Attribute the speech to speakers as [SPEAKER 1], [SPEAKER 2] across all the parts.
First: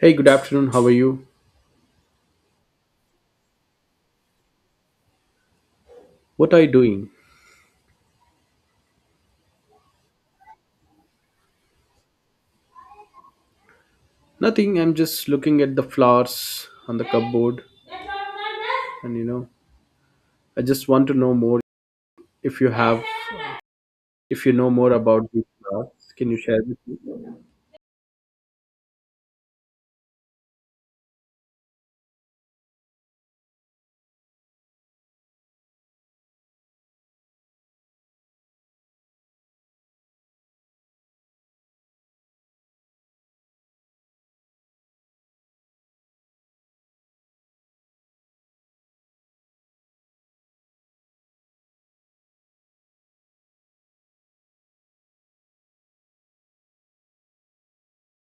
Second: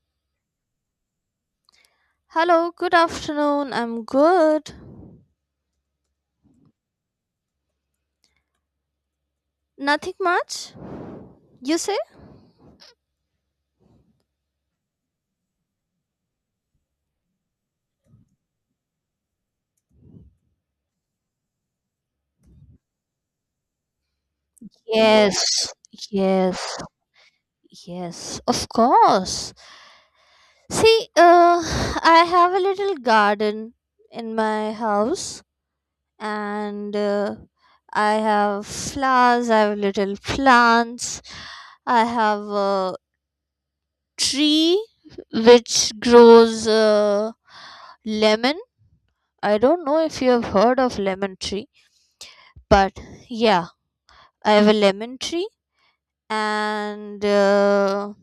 [SPEAKER 1] Hey, good afternoon. How are you?
[SPEAKER 2] Hello, good afternoon. I'm good.
[SPEAKER 1] What are you doing?
[SPEAKER 2] Nothing much, you say?
[SPEAKER 1] Nothing. I'm just looking at the flowers on the cupboard, and I just want to know more. If you have, if you know more about these
[SPEAKER 2] Yes,
[SPEAKER 1] flowers, can you share with
[SPEAKER 2] yes,
[SPEAKER 1] me?
[SPEAKER 2] yes, of course. See, I have a little garden in my house, and I have flowers, I have little plants, I have a tree which grows lemon. I don't know if you have heard of lemon tree, but yeah, I have a lemon tree and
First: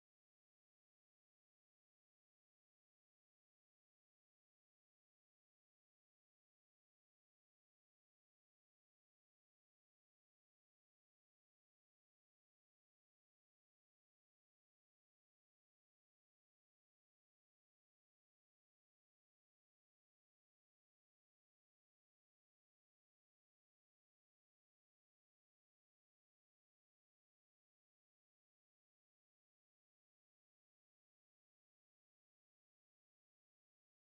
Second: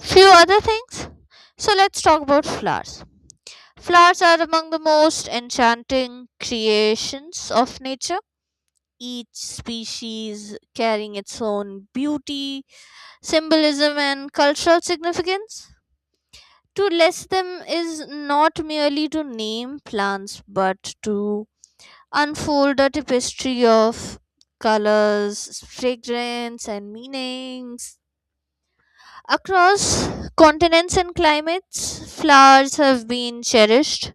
[SPEAKER 2] few other things. So let's talk about flowers. Flowers are among the most enchanting creations of nature, each species carrying its own beauty, symbolism, and cultural significance. To list them is not merely to name plants but to unfold a tapestry of colors, fragrance, and meanings. Across continents and climates, flowers have been cherished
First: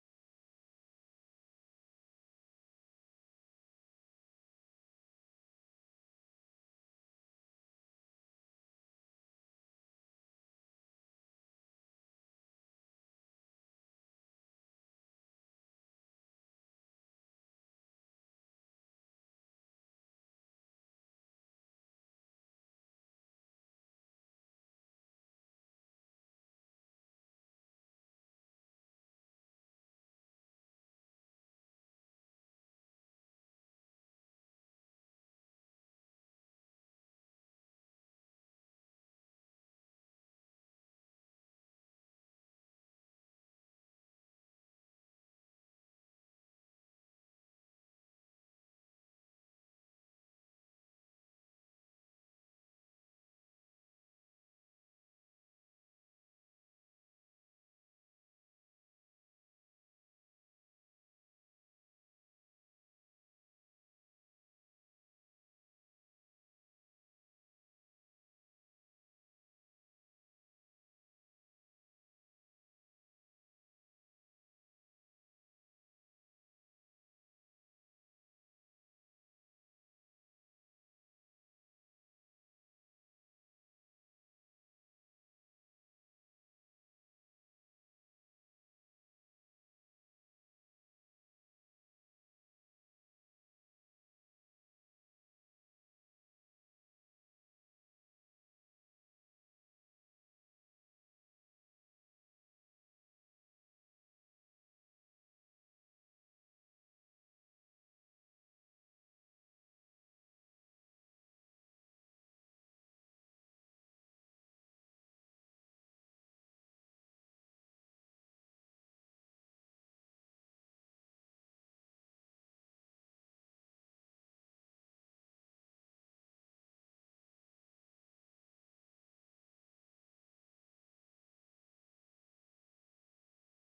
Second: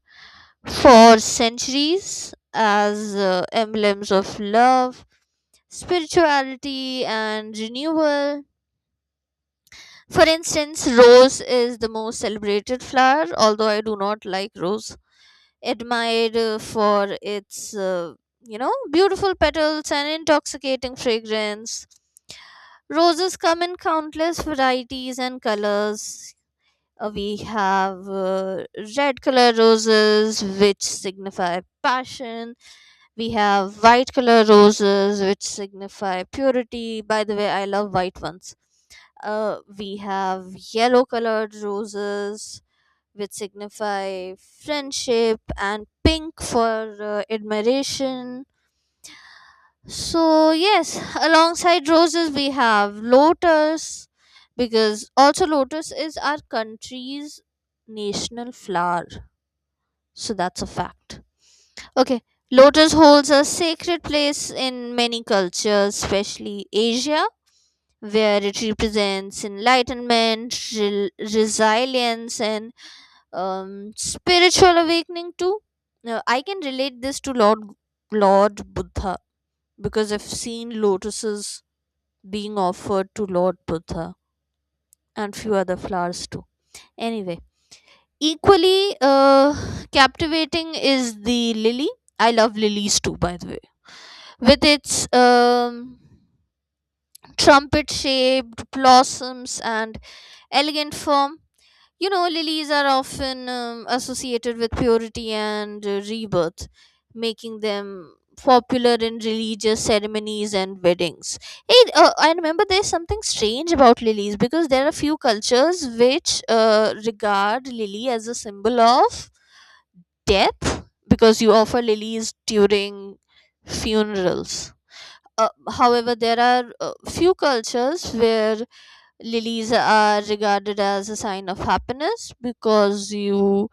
[SPEAKER 2] for centuries as emblems of love, spirituality, and renewal. For instance, rose is the most celebrated flower, although I do not like rose, admired for its beautiful petals and intoxicating fragrance. Roses come in countless varieties and colors. We have red color roses which signify passion, we have white color roses which signify purity. By the way, I love white ones. We have yellow colored roses which signify friendship, and pink for admiration. So yes, alongside roses we have lotus, because also lotus is our country's national flower. So that's a fact. Okay, lotus holds a sacred place in many cultures, especially Asia, where it represents enlightenment, resilience, and spiritual awakening too. Now, I can relate this to Lord Buddha because I've seen lotuses being offered to Lord Buddha and few other flowers too. Anyway, equally captivating is the lily. I love lilies too, by the way, with its trumpet shaped blossoms and elegant form. You know, lilies are often associated with purity and rebirth, making them popular in religious ceremonies and weddings. Hey, I remember there's something strange about lilies because there are few cultures which regard lily as a symbol of death because you offer lilies during funerals. However, there are few cultures where lilies are regarded as a sign of happiness because you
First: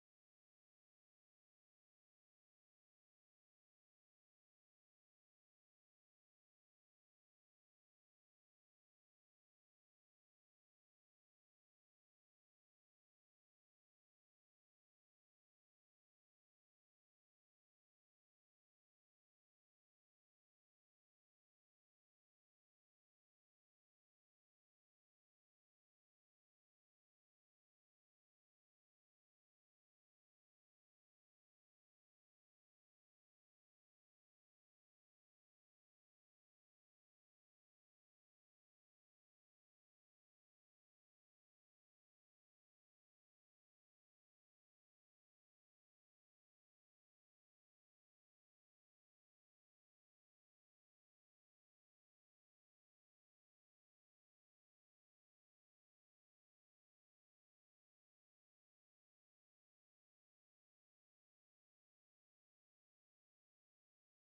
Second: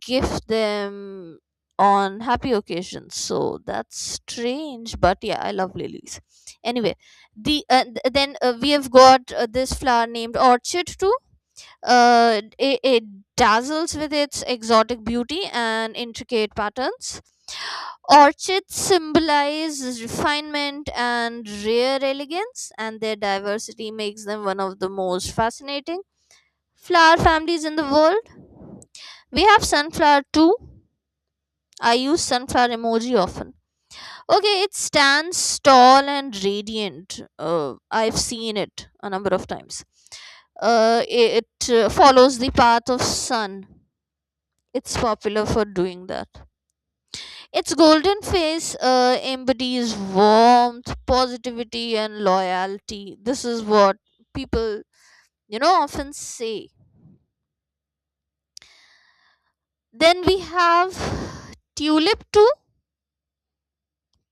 [SPEAKER 2] gift them on happy occasions. So that's strange, but yeah, I love lilies. Anyway, then we have got this flower named orchid too. It dazzles with its exotic beauty and intricate patterns. Orchids symbolize refinement and rare elegance, and their diversity makes them one of the most fascinating flower families in the world. We have sunflower too. I use sunflower emoji often. Okay, it stands tall and radiant. I've seen it a number of times. It follows the path of sun. It's popular for doing that. Its golden face embodies warmth, positivity, and loyalty. This is what people often say. Then we have tulip too.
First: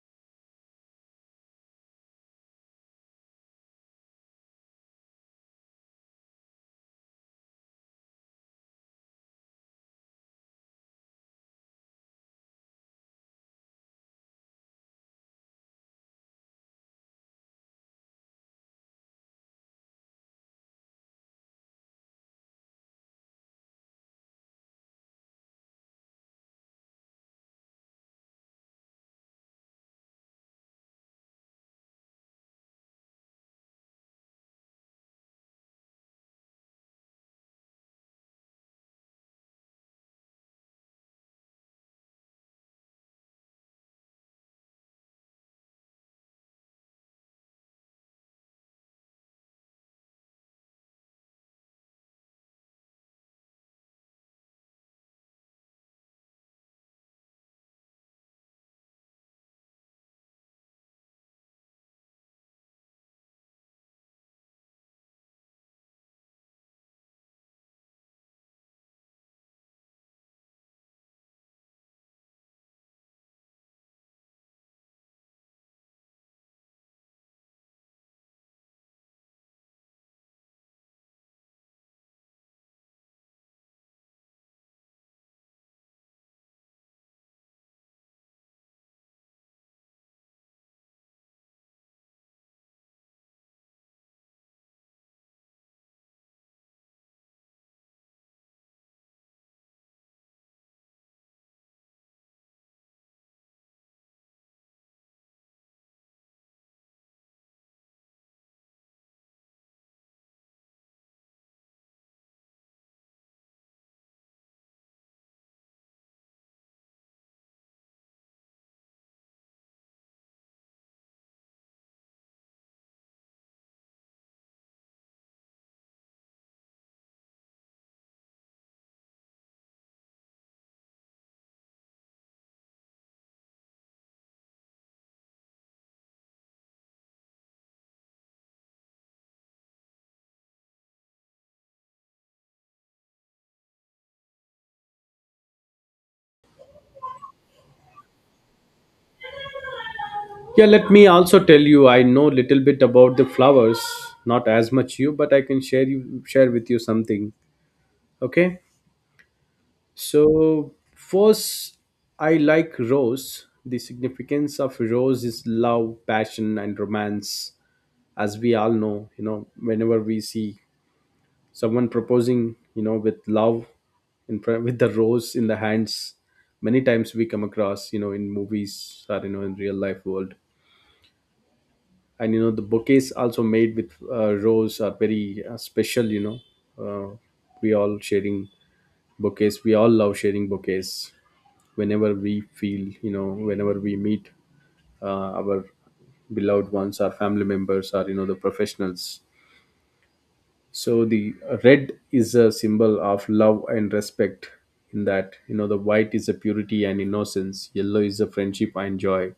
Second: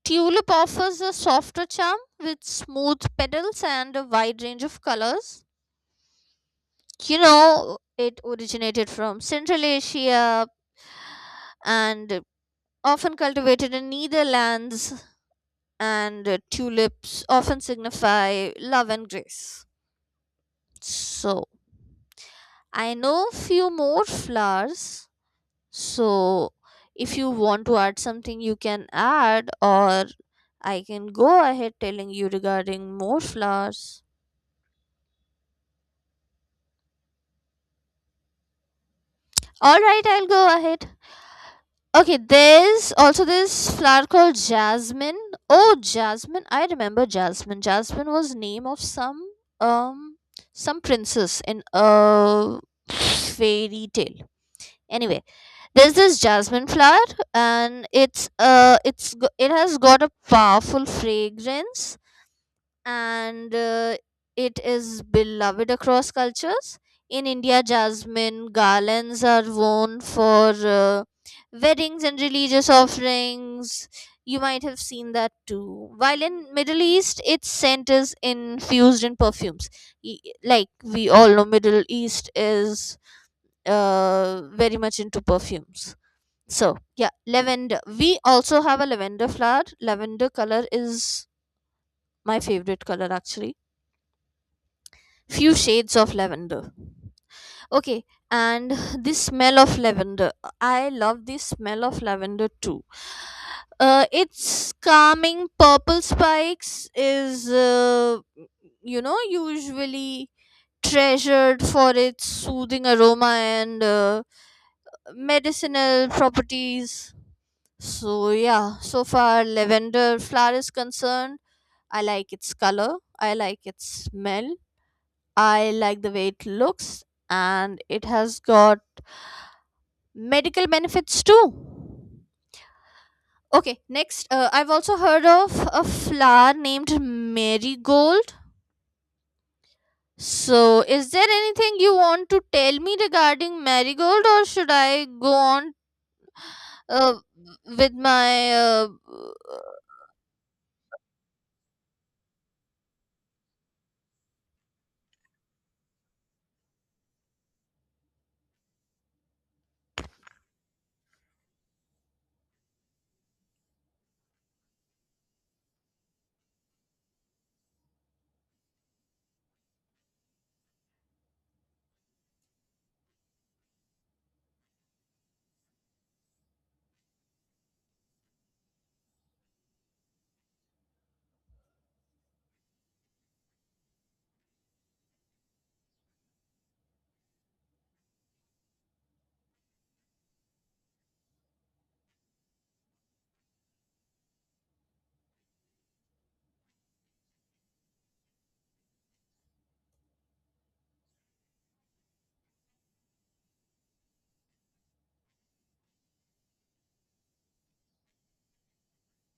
[SPEAKER 2] Tulip offers a softer charm with smooth petals and a wide range of colors. It originated from Central Asia and often cultivated in Netherlands, and tulips often signify love and grace. So, I know few more flowers. So, if you want to add something, you can add, or I can go ahead telling you regarding more flowers. All right, I'll go ahead. Okay, there's also this flower called jasmine. Oh, jasmine! I remember jasmine. Jasmine was name of um some princess in a fairy tale. Anyway, there's this jasmine flower, and it has got a powerful fragrance, and it is beloved across cultures. In India, jasmine garlands are worn for weddings and religious offerings. You might have seen that too. While in Middle East, its scent is infused in perfumes. Y- Like we all know, Middle East is very much into perfumes. So yeah, lavender. We also have a lavender flower. Lavender color is my favorite color, actually. Few shades of lavender. Okay. And this smell of lavender, I love this smell of lavender too. Its calming purple spikes is usually treasured for its soothing aroma and medicinal properties. So yeah, so far lavender flower is concerned, I like its color, I like its smell, I like the way it looks, and it has got medical benefits too. Okay, next, I've also heard of a flower named marigold. So, is there anything you want to tell me regarding marigold, or should I go on uh, with my
[SPEAKER 1] Yeah, let me also tell you. I know little bit about the flowers, not as much you, but I can share with you something. Okay. So first, I like rose. The significance of rose is love, passion, and romance, as we all know, whenever we see someone proposing, with love in front, with the rose in the hands. Many times we come across, in movies, or in real life world. And the bouquets also made with rose are very special. Uh, we all sharing we all love sharing bouquets whenever we feel, whenever we meet our beloved ones, our family members, or the professionals. So the red is a symbol of love and respect in that, the white is a purity and innocence, yellow is a friendship and joy,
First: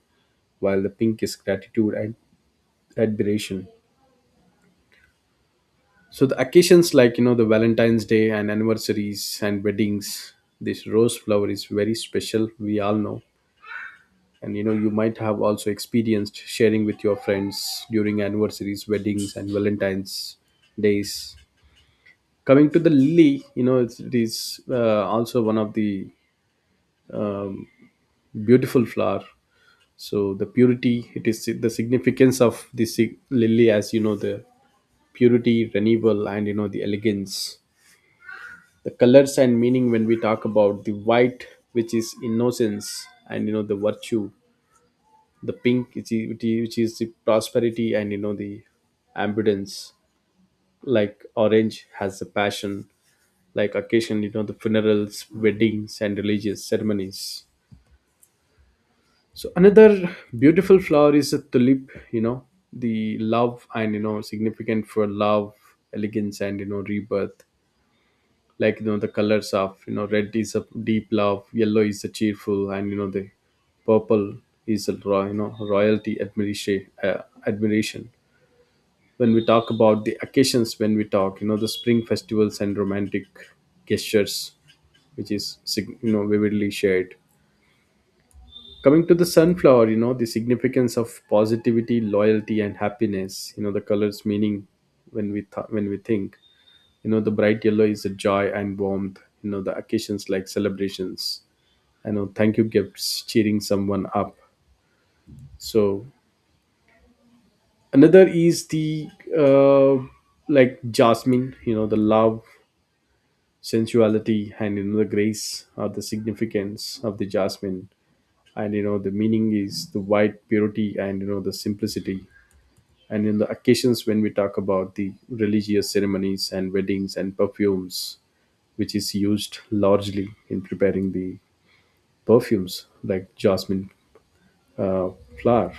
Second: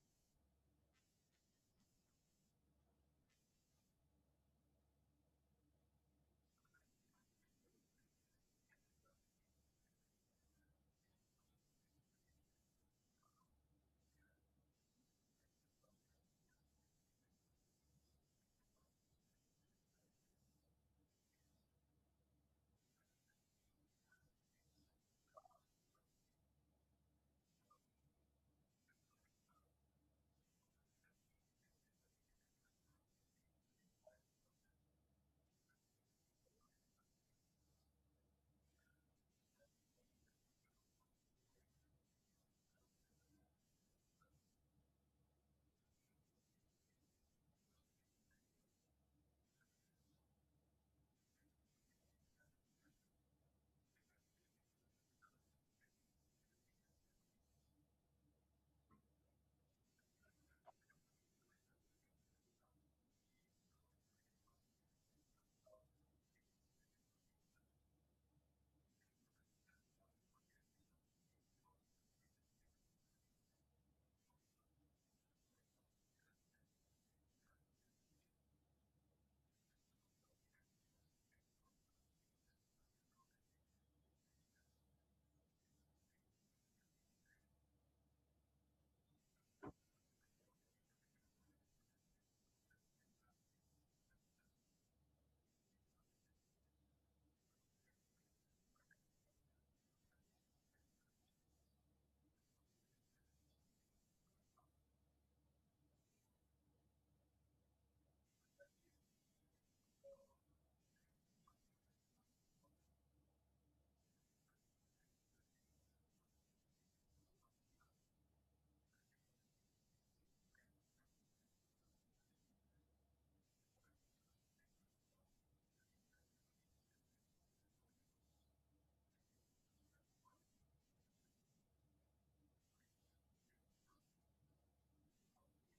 [SPEAKER 1] while the pink is gratitude and admiration. So the occasions like, the Valentine's Day and anniversaries and weddings, this rose flower is very special, we all know. And you might have also experienced sharing with your friends during anniversaries, weddings and Valentine's days. Coming to the lily, it is also one of the um, beautiful flower. So the purity, it is the significance of this lily, as the purity, renewal and the elegance. The colors and meaning, when we talk about the white, which is innocence and the virtue; the pink, which is the prosperity and the abundance; like orange has the passion. Like occasion, the funerals, weddings and religious ceremonies. So another beautiful flower is a tulip, the love, and significant for love, elegance and rebirth. Like the colors of, red is a deep love, yellow is a cheerful, and the purple is a royalty, admiration, admiration. When we talk about the occasions, when we talk, the spring festivals and romantic gestures, which is vividly shared. Coming to the sunflower, the significance of positivity, loyalty and happiness. The colors meaning, when we when we think, the bright yellow is a joy and warmth. The occasions like celebrations, I know, thank you gifts, cheering someone up. So another is the uh, like jasmine, the love, sensuality and the grace, or the significance of the jasmine. And the meaning is the white purity and the simplicity. And in the occasions, when we talk about the religious ceremonies and weddings and perfumes, which is used largely in preparing the perfumes, like jasmine uh, flower.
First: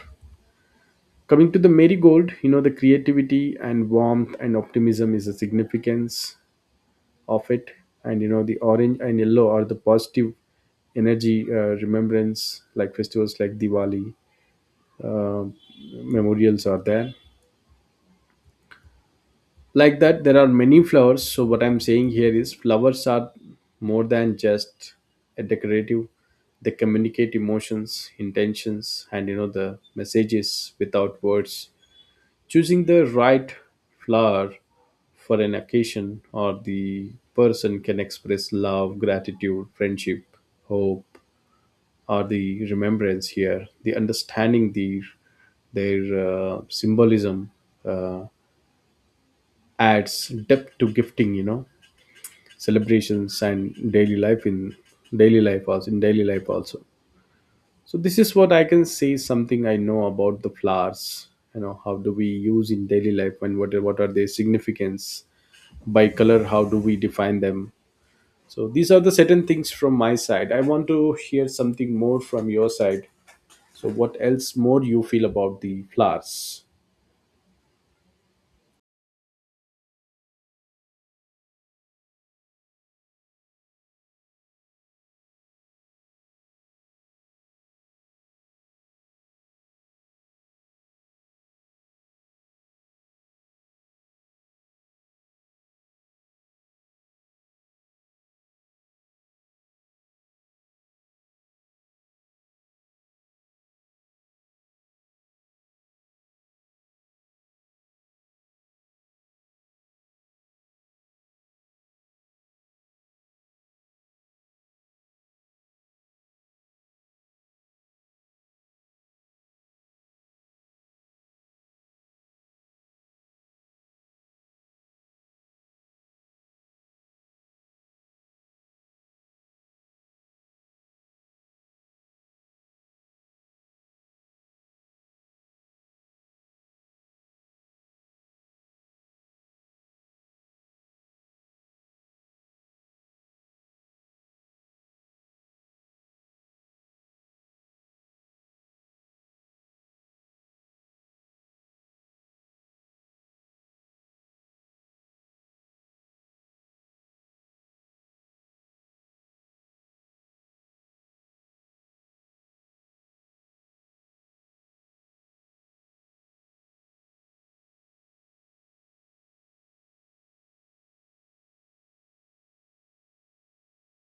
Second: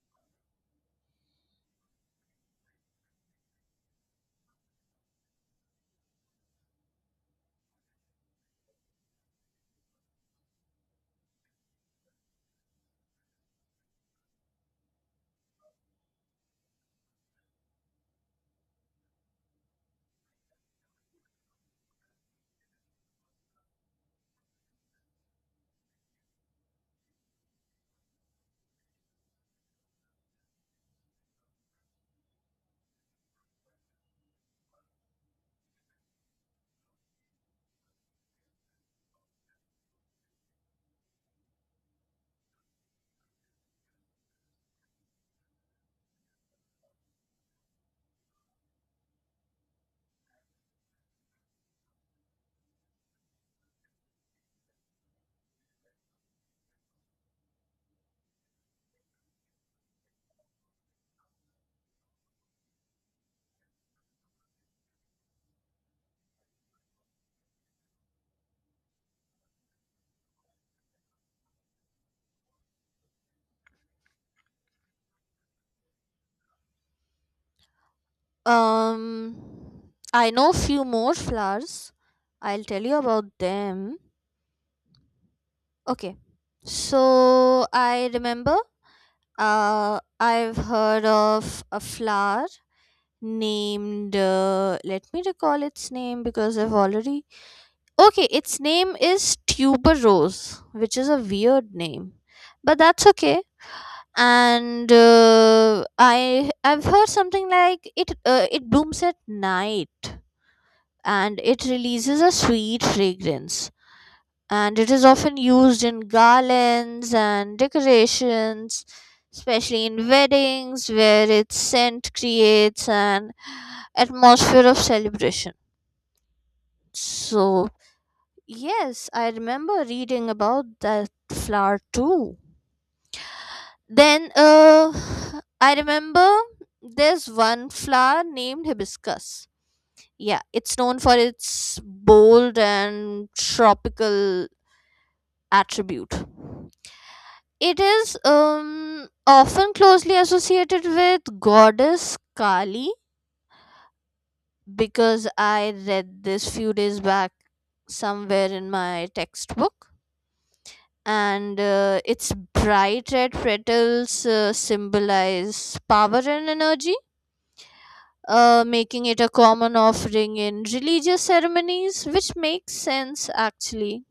[SPEAKER 1] Coming to the marigold, the creativity and warmth and optimism is a significance of it. And the orange and yellow are the positive energy, remembrance, like festivals like Diwali, uh, memorials are there. Like that, there are many flowers. So what I'm saying here is flowers are more than just a decorative. They communicate emotions, intentions and the messages without words. Choosing the right flower for an occasion or the person can express love, gratitude, friendship, hope, or the remembrance here. The understanding their symbolism uh, adds depth to gifting, celebrations and daily life, in daily life also. So this is what I can say, something I know about the flowers. How do we use in daily life, and what are their significance? By color, how do we define them? So these are the certain things from my side. I want to hear something more from your side. So what else more you feel about the flowers?
[SPEAKER 2] um? I know few more flowers. I'll tell you about them. Okay. So I remember I've heard of a flower named, let me recall its name because I've already. Okay, its name is tuberose, which is a weird name, but that's okay. And I've heard something like it blooms at night, and it releases a sweet fragrance, and it is often used in garlands and decorations, especially in weddings, where its scent creates an atmosphere of celebration. So, yes, I remember reading about that flower too. Then, I remember there's one flower named hibiscus. Yeah, it's known for its bold and tropical attribute. It is often closely associated with goddess Kali because I read this few days back somewhere in my textbook, and its bright red petals symbolize power and energy, making it a common offering in religious ceremonies, which makes sense actually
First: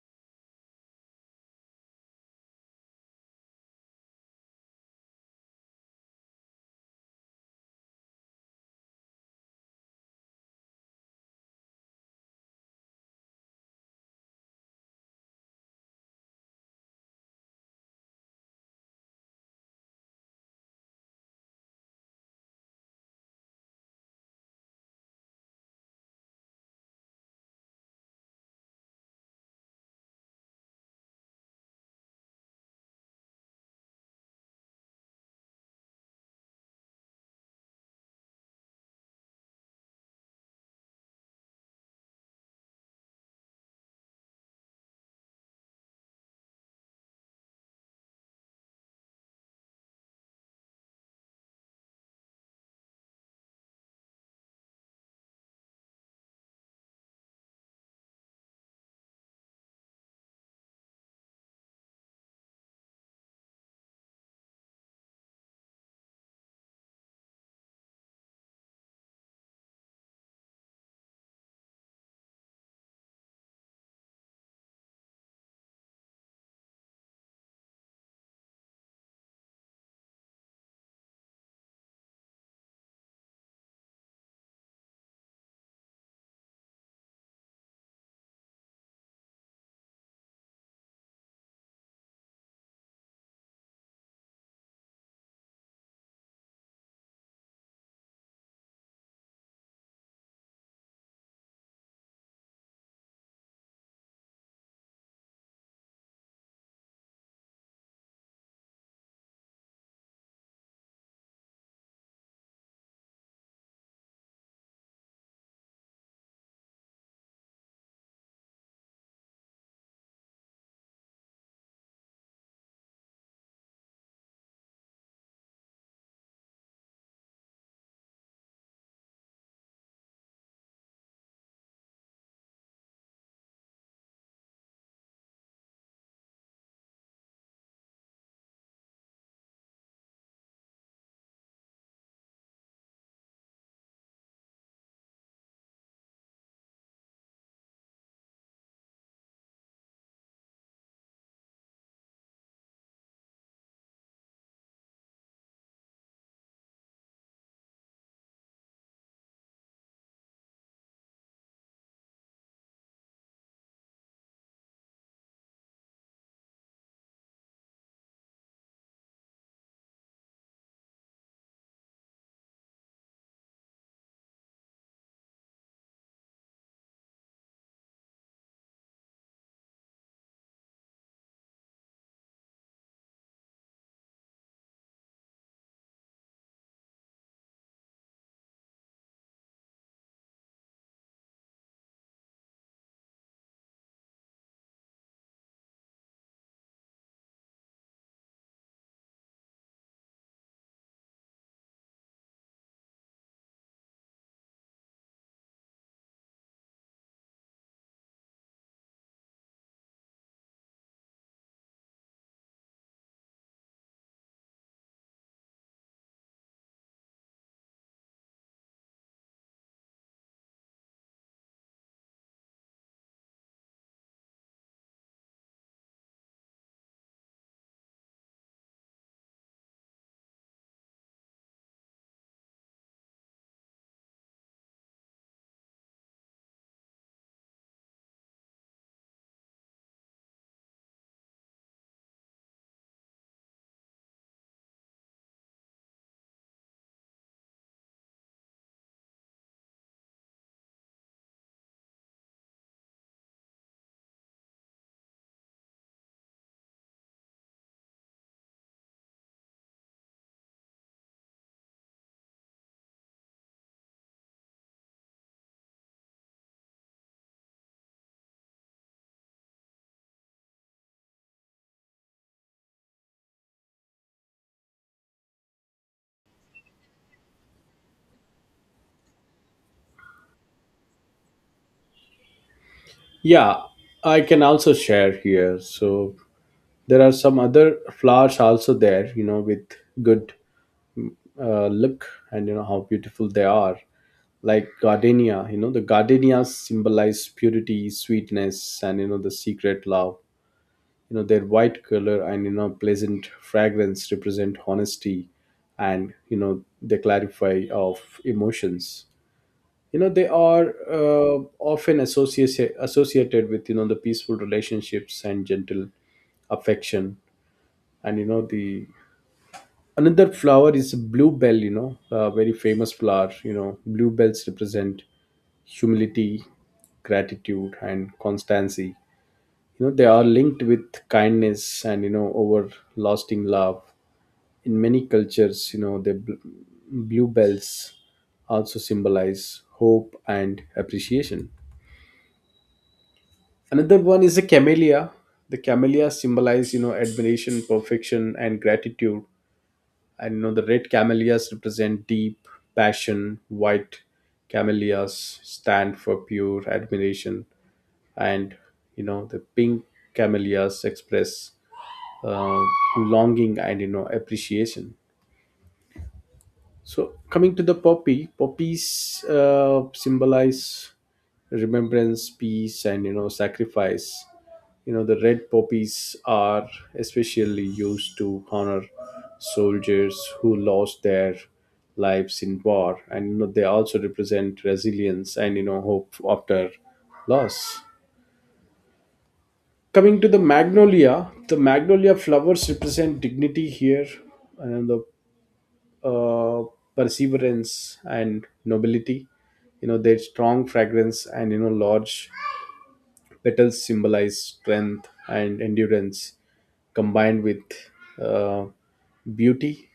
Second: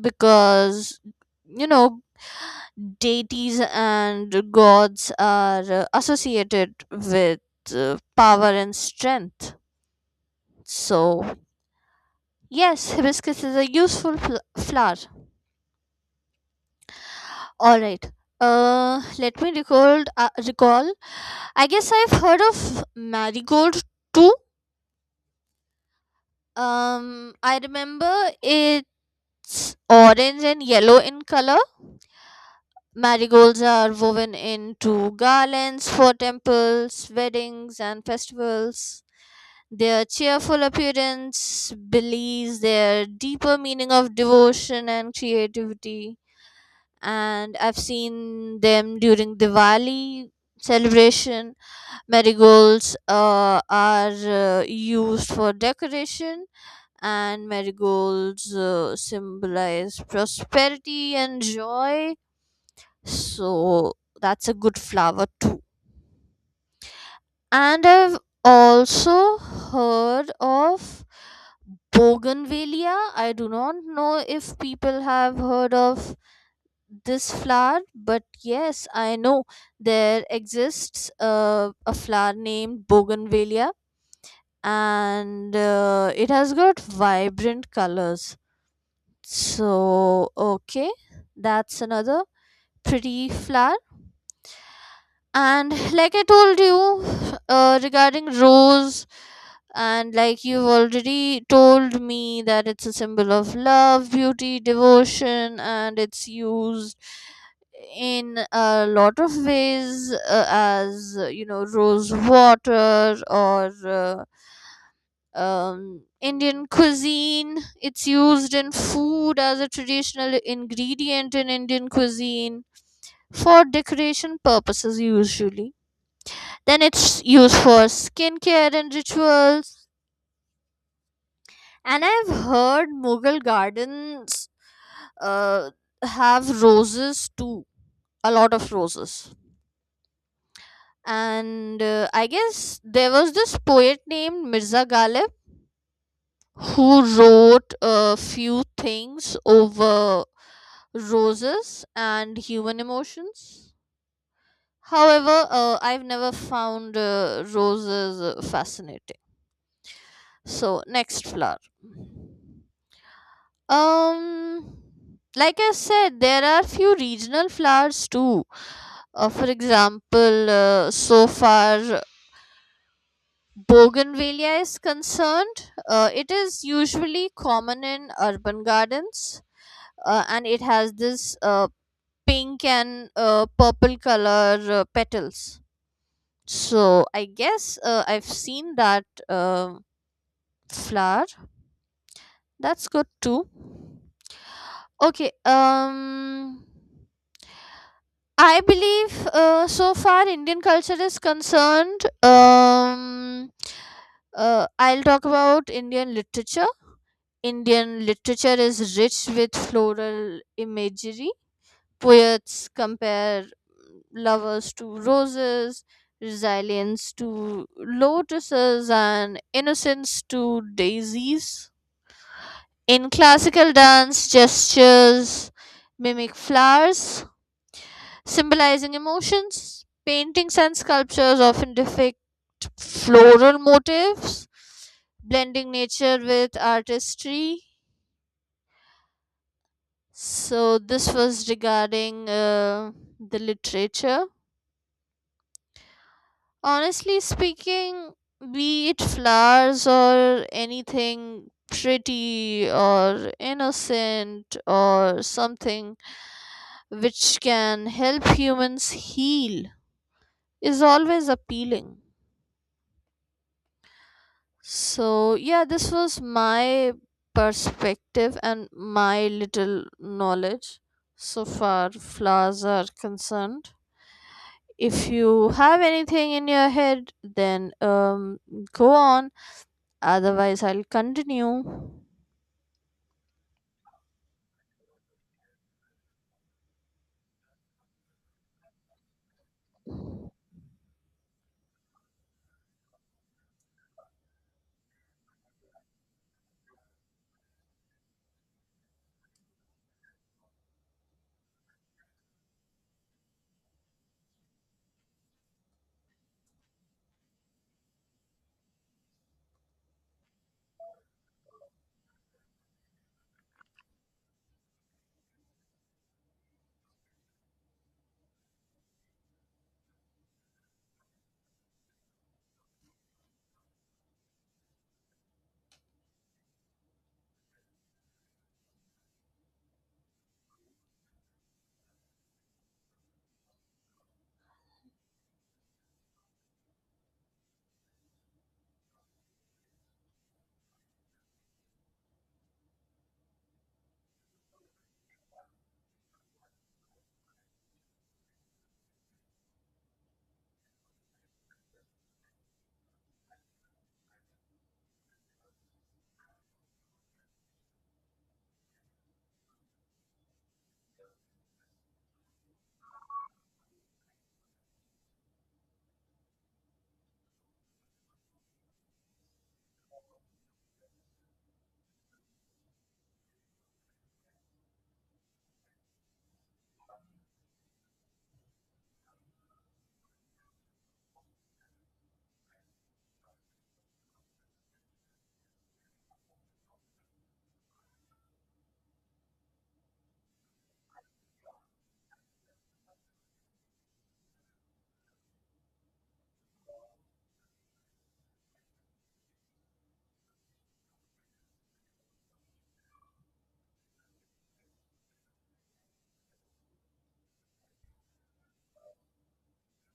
[SPEAKER 2] because you know deities and gods are associated with power and strength. So, yes, hibiscus is a useful flower. All right. Let me recall. Recall. I guess I've heard of marigold too. I remember it's orange and yellow in color. Marigolds are woven into garlands for temples, weddings, and festivals. Their cheerful appearance belies their deeper meaning of devotion and creativity. And I've seen them during Diwali celebration. Marigolds are used for decoration, and marigolds symbolize prosperity and joy. So that's a good flower too. And I've also heard of bougainvillea. I do not know if people have heard of this flower, but yes, I know there exists a flower named bougainvillea, and it has got vibrant colors. So, okay, that's another pretty flower. And like I told you regarding rose, and like you've already told me that it's a symbol of love, beauty, devotion, and it's used in a lot of ways, as rose water, or Indian cuisine. It's used in food as a traditional ingredient in Indian cuisine for decoration purposes, usually. Then it's used for skincare and rituals. And I've heard Mughal gardens uh, have roses too, a lot of roses. And I guess there was this poet named Mirza Ghalib who wrote a few things over roses and human emotions. However, I've never found roses fascinating. So, next flower. Um, like I said, there are few regional flowers too. For example, so far bougainvillea is concerned, it is usually common in urban gardens, and it has this pink and purple color petals. So I guess I've seen that flower. That's good too. Okay. I believe so far Indian culture is concerned. I'll talk about Indian literature. Indian literature is rich with floral imagery. Poets compare lovers to roses, resilience to lotuses, and innocence to daisies. In classical dance, gestures mimic flowers, symbolizing emotions. Paintings and sculptures often depict floral motifs, blending nature with artistry. So, this was regarding the literature. Honestly speaking, be it flowers or anything pretty or innocent or something which can help humans heal is always appealing. So, yeah, this was my perspective and my little knowledge so far flowers are concerned. If you have anything in your head, then go on. Otherwise, I'll continue.
[SPEAKER 1] Yeah, I can also share here. So there are some other flowers also there, with good look, and how beautiful they are. Like gardenia, the gardenia symbolize purity, sweetness and the secret love. Their white color and pleasant fragrance represent honesty, and they clarify of emotions. They are uh, often associated with, the peaceful relationships and gentle affection. And you know the another flower is bluebell. A very famous flower. Bluebells represent humility, gratitude and constancy. They are linked with kindness and over lasting love. In many cultures, the bluebells also symbolize hope and appreciation. Another one is the camellia. The camellia symbolize, admiration, perfection and gratitude. And the red camellias represent deep passion, white camellias stand for pure admiration, and the pink camellias express uh, longing and appreciation. So coming to the poppy, poppies symbolize remembrance, peace and sacrifice. The red poppies are especially used to honor soldiers who lost their lives in war, and they also represent resilience and hope after loss. Coming to the magnolia, the magnolia flowers represent dignity here, and the uh, perseverance and nobility. Their strong fragrance and large petals symbolize strength and endurance, combined with uh, beauty.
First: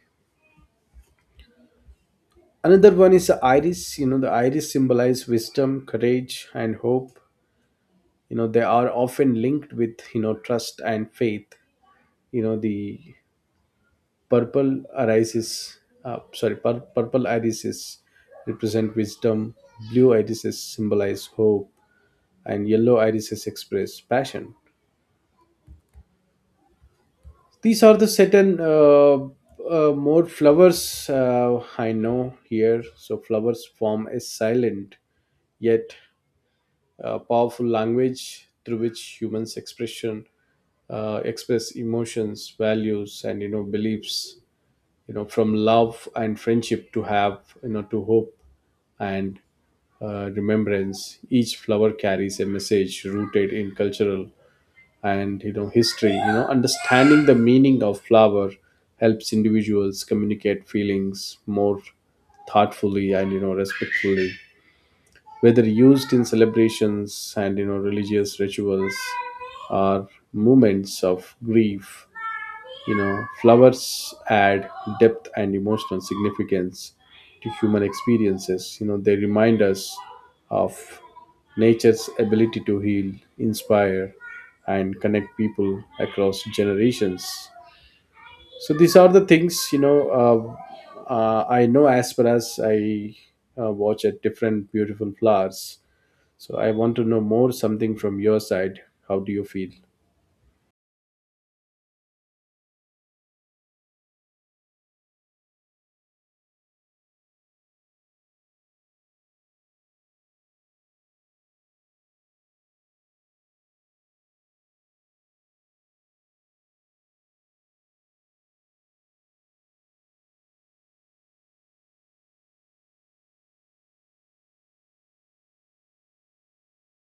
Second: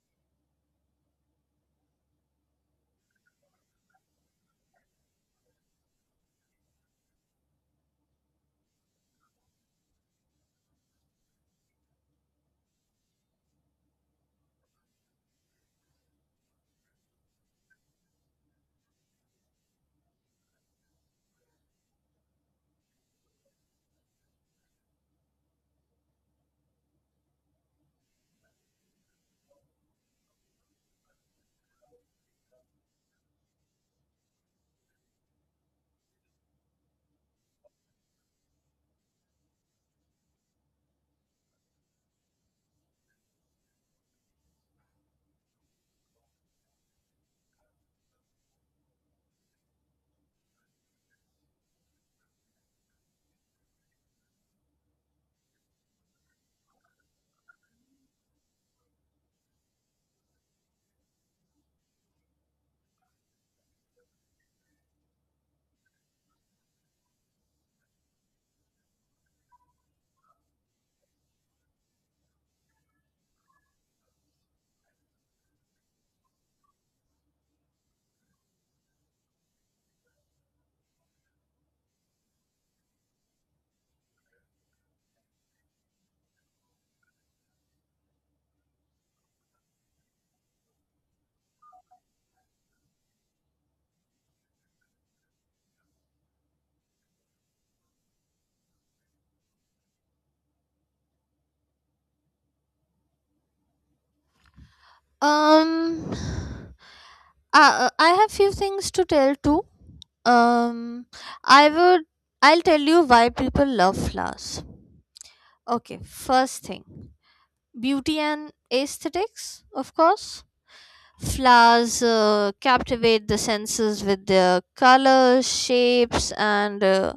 [SPEAKER 1] Another one is the iris. The iris symbolize wisdom, courage and hope. They are often linked with, trust and faith. The purple irises, purple irises represent wisdom, blue irises symbolize hope, and yellow irises express passion. These are the certain more flowers I know here. So flowers form a silent yet powerful language through which humans express emotions, values and beliefs. From love and friendship to have, to hope and remembrance, each flower carries a message rooted in cultural and history. Understanding the meaning of flower helps individuals communicate feelings more thoughtfully and respectfully, whether used in celebrations and religious rituals, or moments of grief. Flowers add depth and emotional significance to human experiences. They remind us of nature's ability to heal, inspire, and connect people across generations. So these are the things. I know, as far as I watch at different beautiful flowers. So I want to know more something from your side. How do you feel?
[SPEAKER 2] Um, I have few things to tell too. Um, I would I'll tell you why people love flowers. Okay, first thing, beauty and aesthetics, of course. Flowers captivate the senses with their colors, shapes, and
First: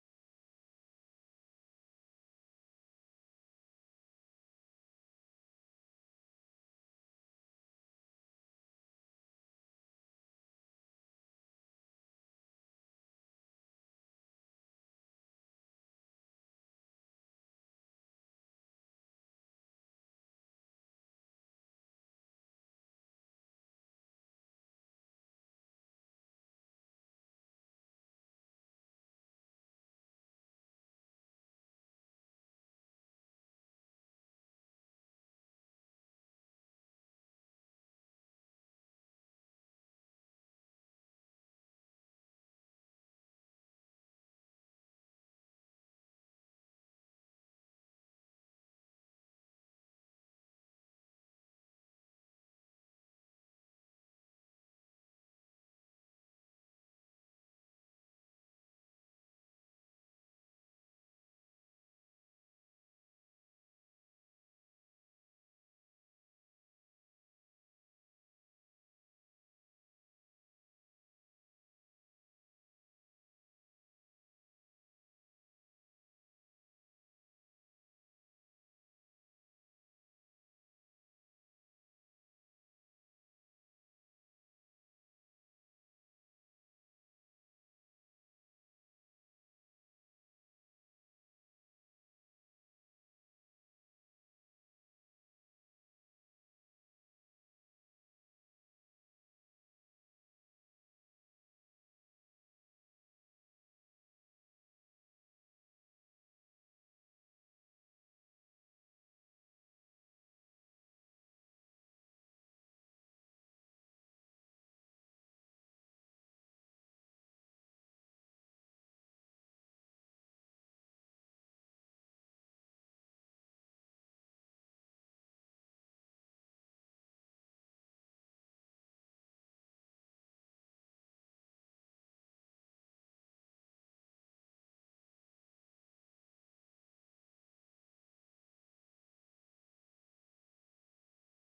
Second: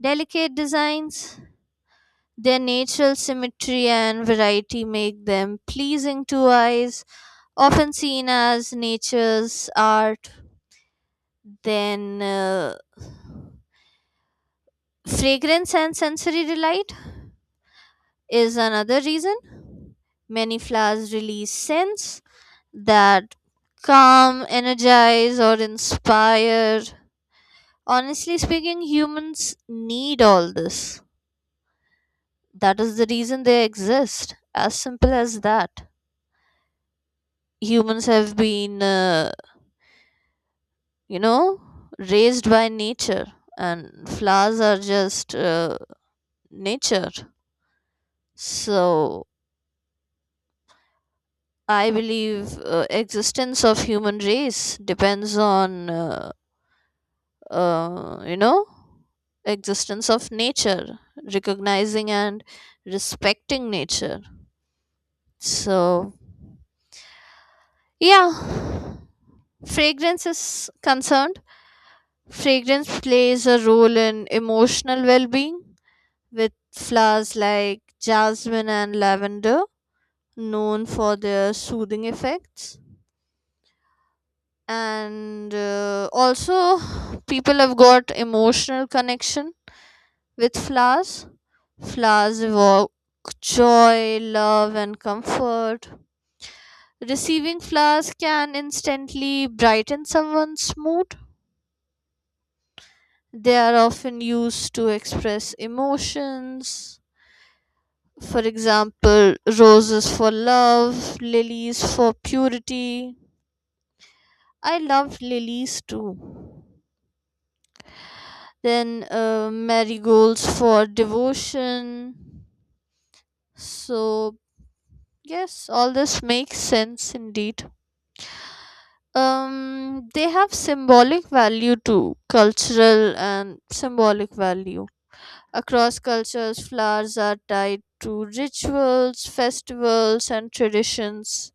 [SPEAKER 2] delicate designs. Their natural symmetry and variety make them pleasing to eyes, often seen as nature's art. Then, fragrance and sensory delight is another reason. Many flowers release scents that calm, energize, or inspire. Honestly speaking, humans need all this. That is the reason they exist, as simple as that. Humans have been you know raised by nature, and flowers are just nature. So I believe existence of human race depends on uh, you know existence of nature, recognizing and respecting nature. So yeah, fragrance is concerned. Fragrance plays a role in emotional well-being with flowers like jasmine and lavender, known for their soothing effects. And also, people have got emotional connection with flowers. Flowers evoke joy, love, and comfort. Receiving flowers can instantly brighten someone's mood. They are often used to express emotions. For example, roses for love, lilies for purity. I loved lilies too. Then, marigolds for devotion. So, yes, all this makes sense indeed. They have symbolic value too, cultural and symbolic value. Across cultures, flowers are tied to rituals, festivals, and traditions,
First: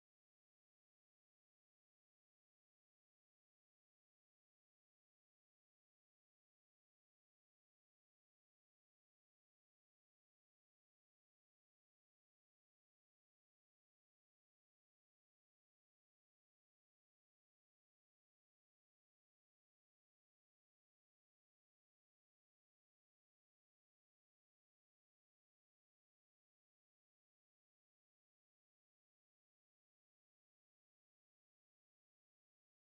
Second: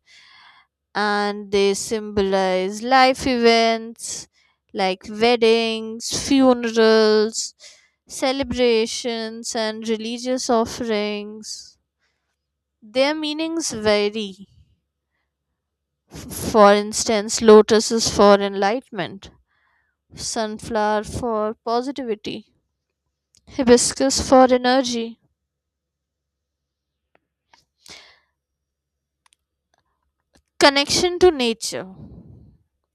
[SPEAKER 2] and they symbolize life events like weddings, funerals, celebrations, and religious offerings. Their meanings vary. For instance, lotus is for enlightenment, sunflower for positivity, hibiscus for energy, connection to nature.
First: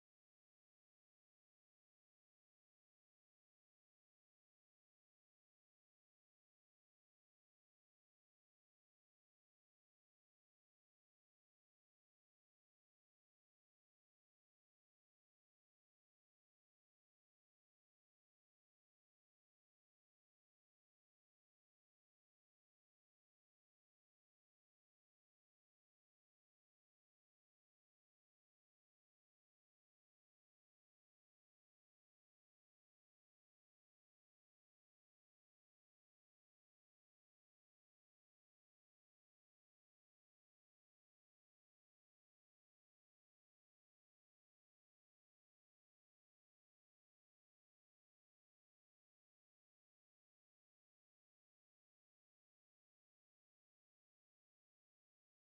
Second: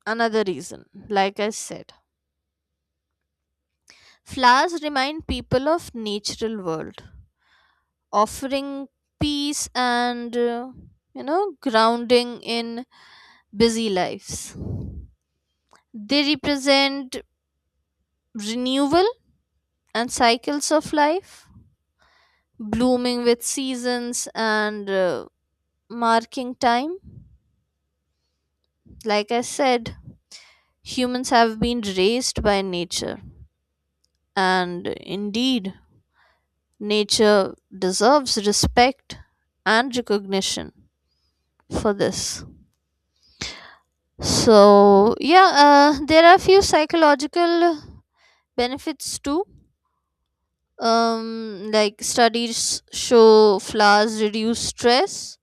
[SPEAKER 2] Another reason, like I said, flowers remind people of natural world, offering peace and grounding in busy lives. They represent renewal and cycles of life, blooming with seasons and marking time. Like I said, humans have been raised by nature, and indeed nature deserves respect and recognition for this. So yeah, there are a few psychological benefits too. um like studies show flowers reduce stress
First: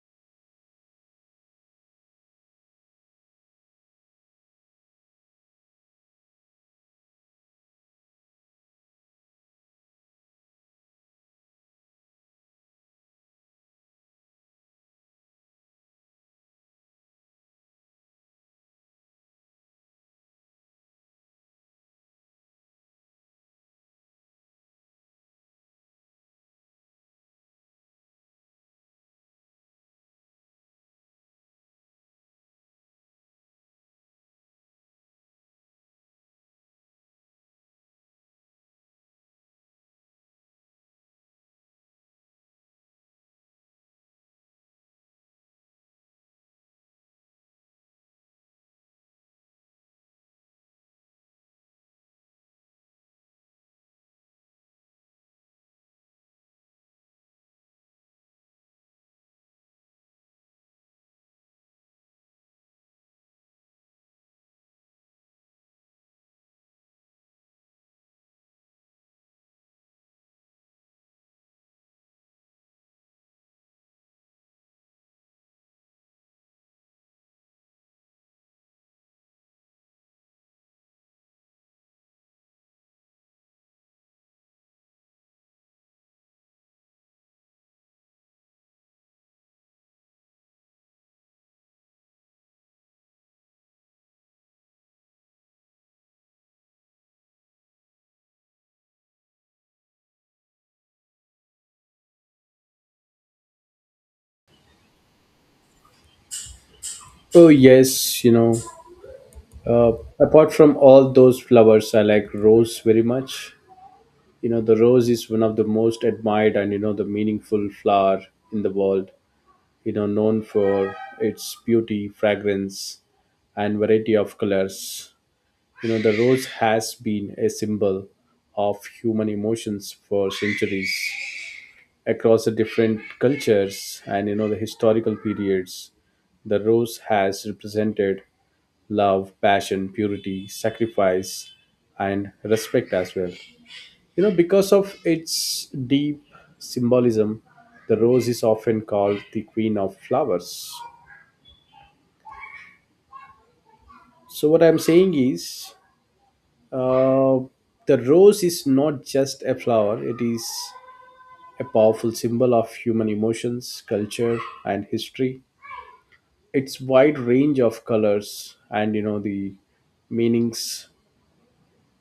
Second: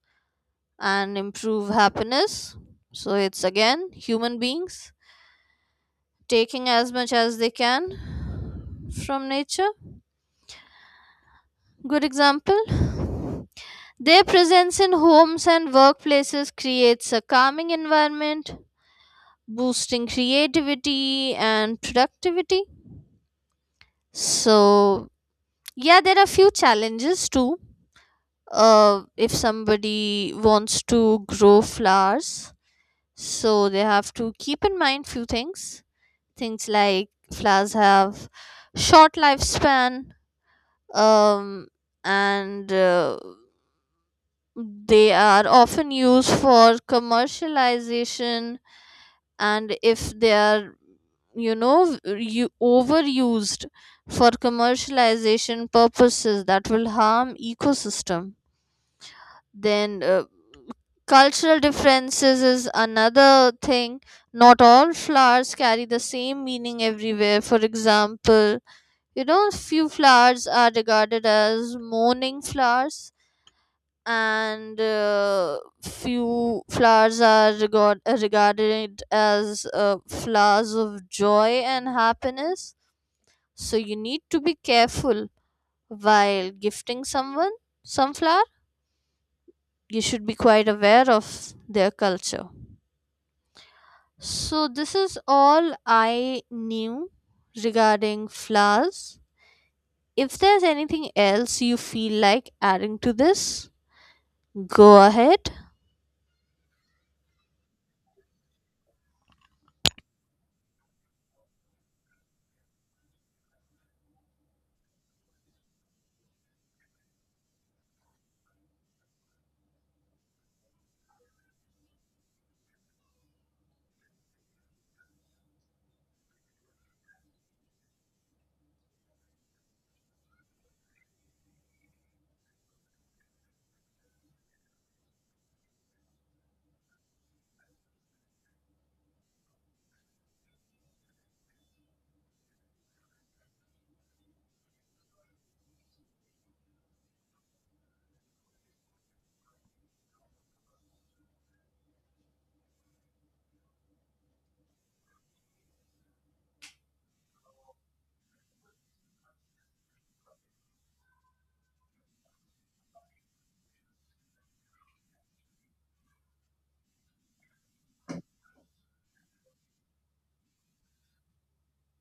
[SPEAKER 2] and improve happiness. So it's again human beings taking as much as they can from nature. Good example, their presence in homes and workplaces creates a calming environment, boosting creativity and productivity. So yeah, there are few challenges too. If somebody wants to grow flowers, so they have to keep in mind few things. Things like flowers have short lifespan um, and they are often used for commercialization, and if they are you know you overused for commercialization purposes, that will harm ecosystem. Then, cultural differences is another thing. Not all flowers carry the same meaning everywhere. For example, few flowers are regarded as mourning flowers, and few flowers are regarded as flowers of joy and happiness. So you need to be careful while gifting someone some flower. You should be quite aware of their culture. So, this is all I knew regarding flowers. If there's anything else you feel like adding to this, go ahead.
[SPEAKER 1] Oh yes. Uh, Apart from all those flowers, I like rose very much. The rose is one of the most admired and the meaningful flower in the world. Known for its beauty, fragrance, and variety of colors. The rose has been a symbol of human emotions for centuries across the different cultures and the historical periods. The rose has represented love, passion, purity, sacrifice, and respect as well. Because of its deep symbolism, the rose is often called the queen of flowers. So, what I'm saying is, uh, the rose is not just a flower, it is a powerful symbol of human emotions, culture, and history. Its wide range of colors and the meanings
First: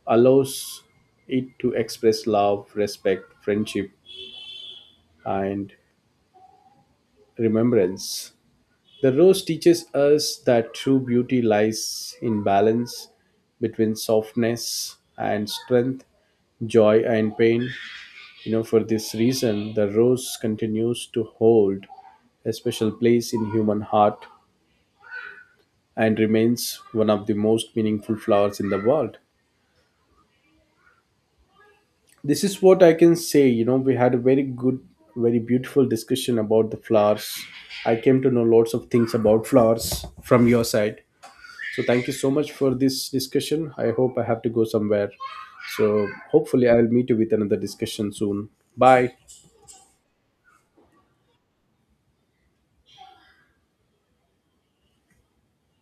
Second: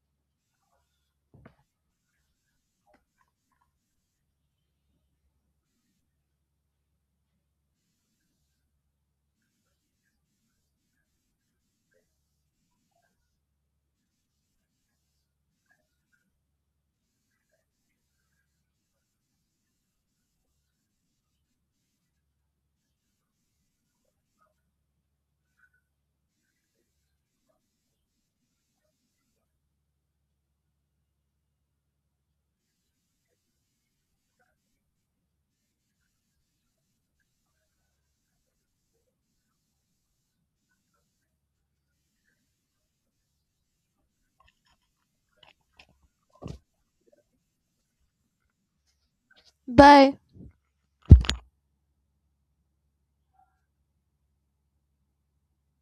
[SPEAKER 1] allows it to express love, respect, friendship, and remembrance. The rose teaches us that true beauty lies in balance between softness and strength, joy and pain. For this reason, the rose continues to hold a special place in human heart, and remains one of the most meaningful flowers in the world. This is what I can say. We had a very good, very beautiful discussion about the flowers. I came to know lots of things about flowers from your side. So thank you so much for this discussion. I hope I have to go somewhere, so hopefully I'll meet you with another discussion soon. Bye.
[SPEAKER 2] Bye.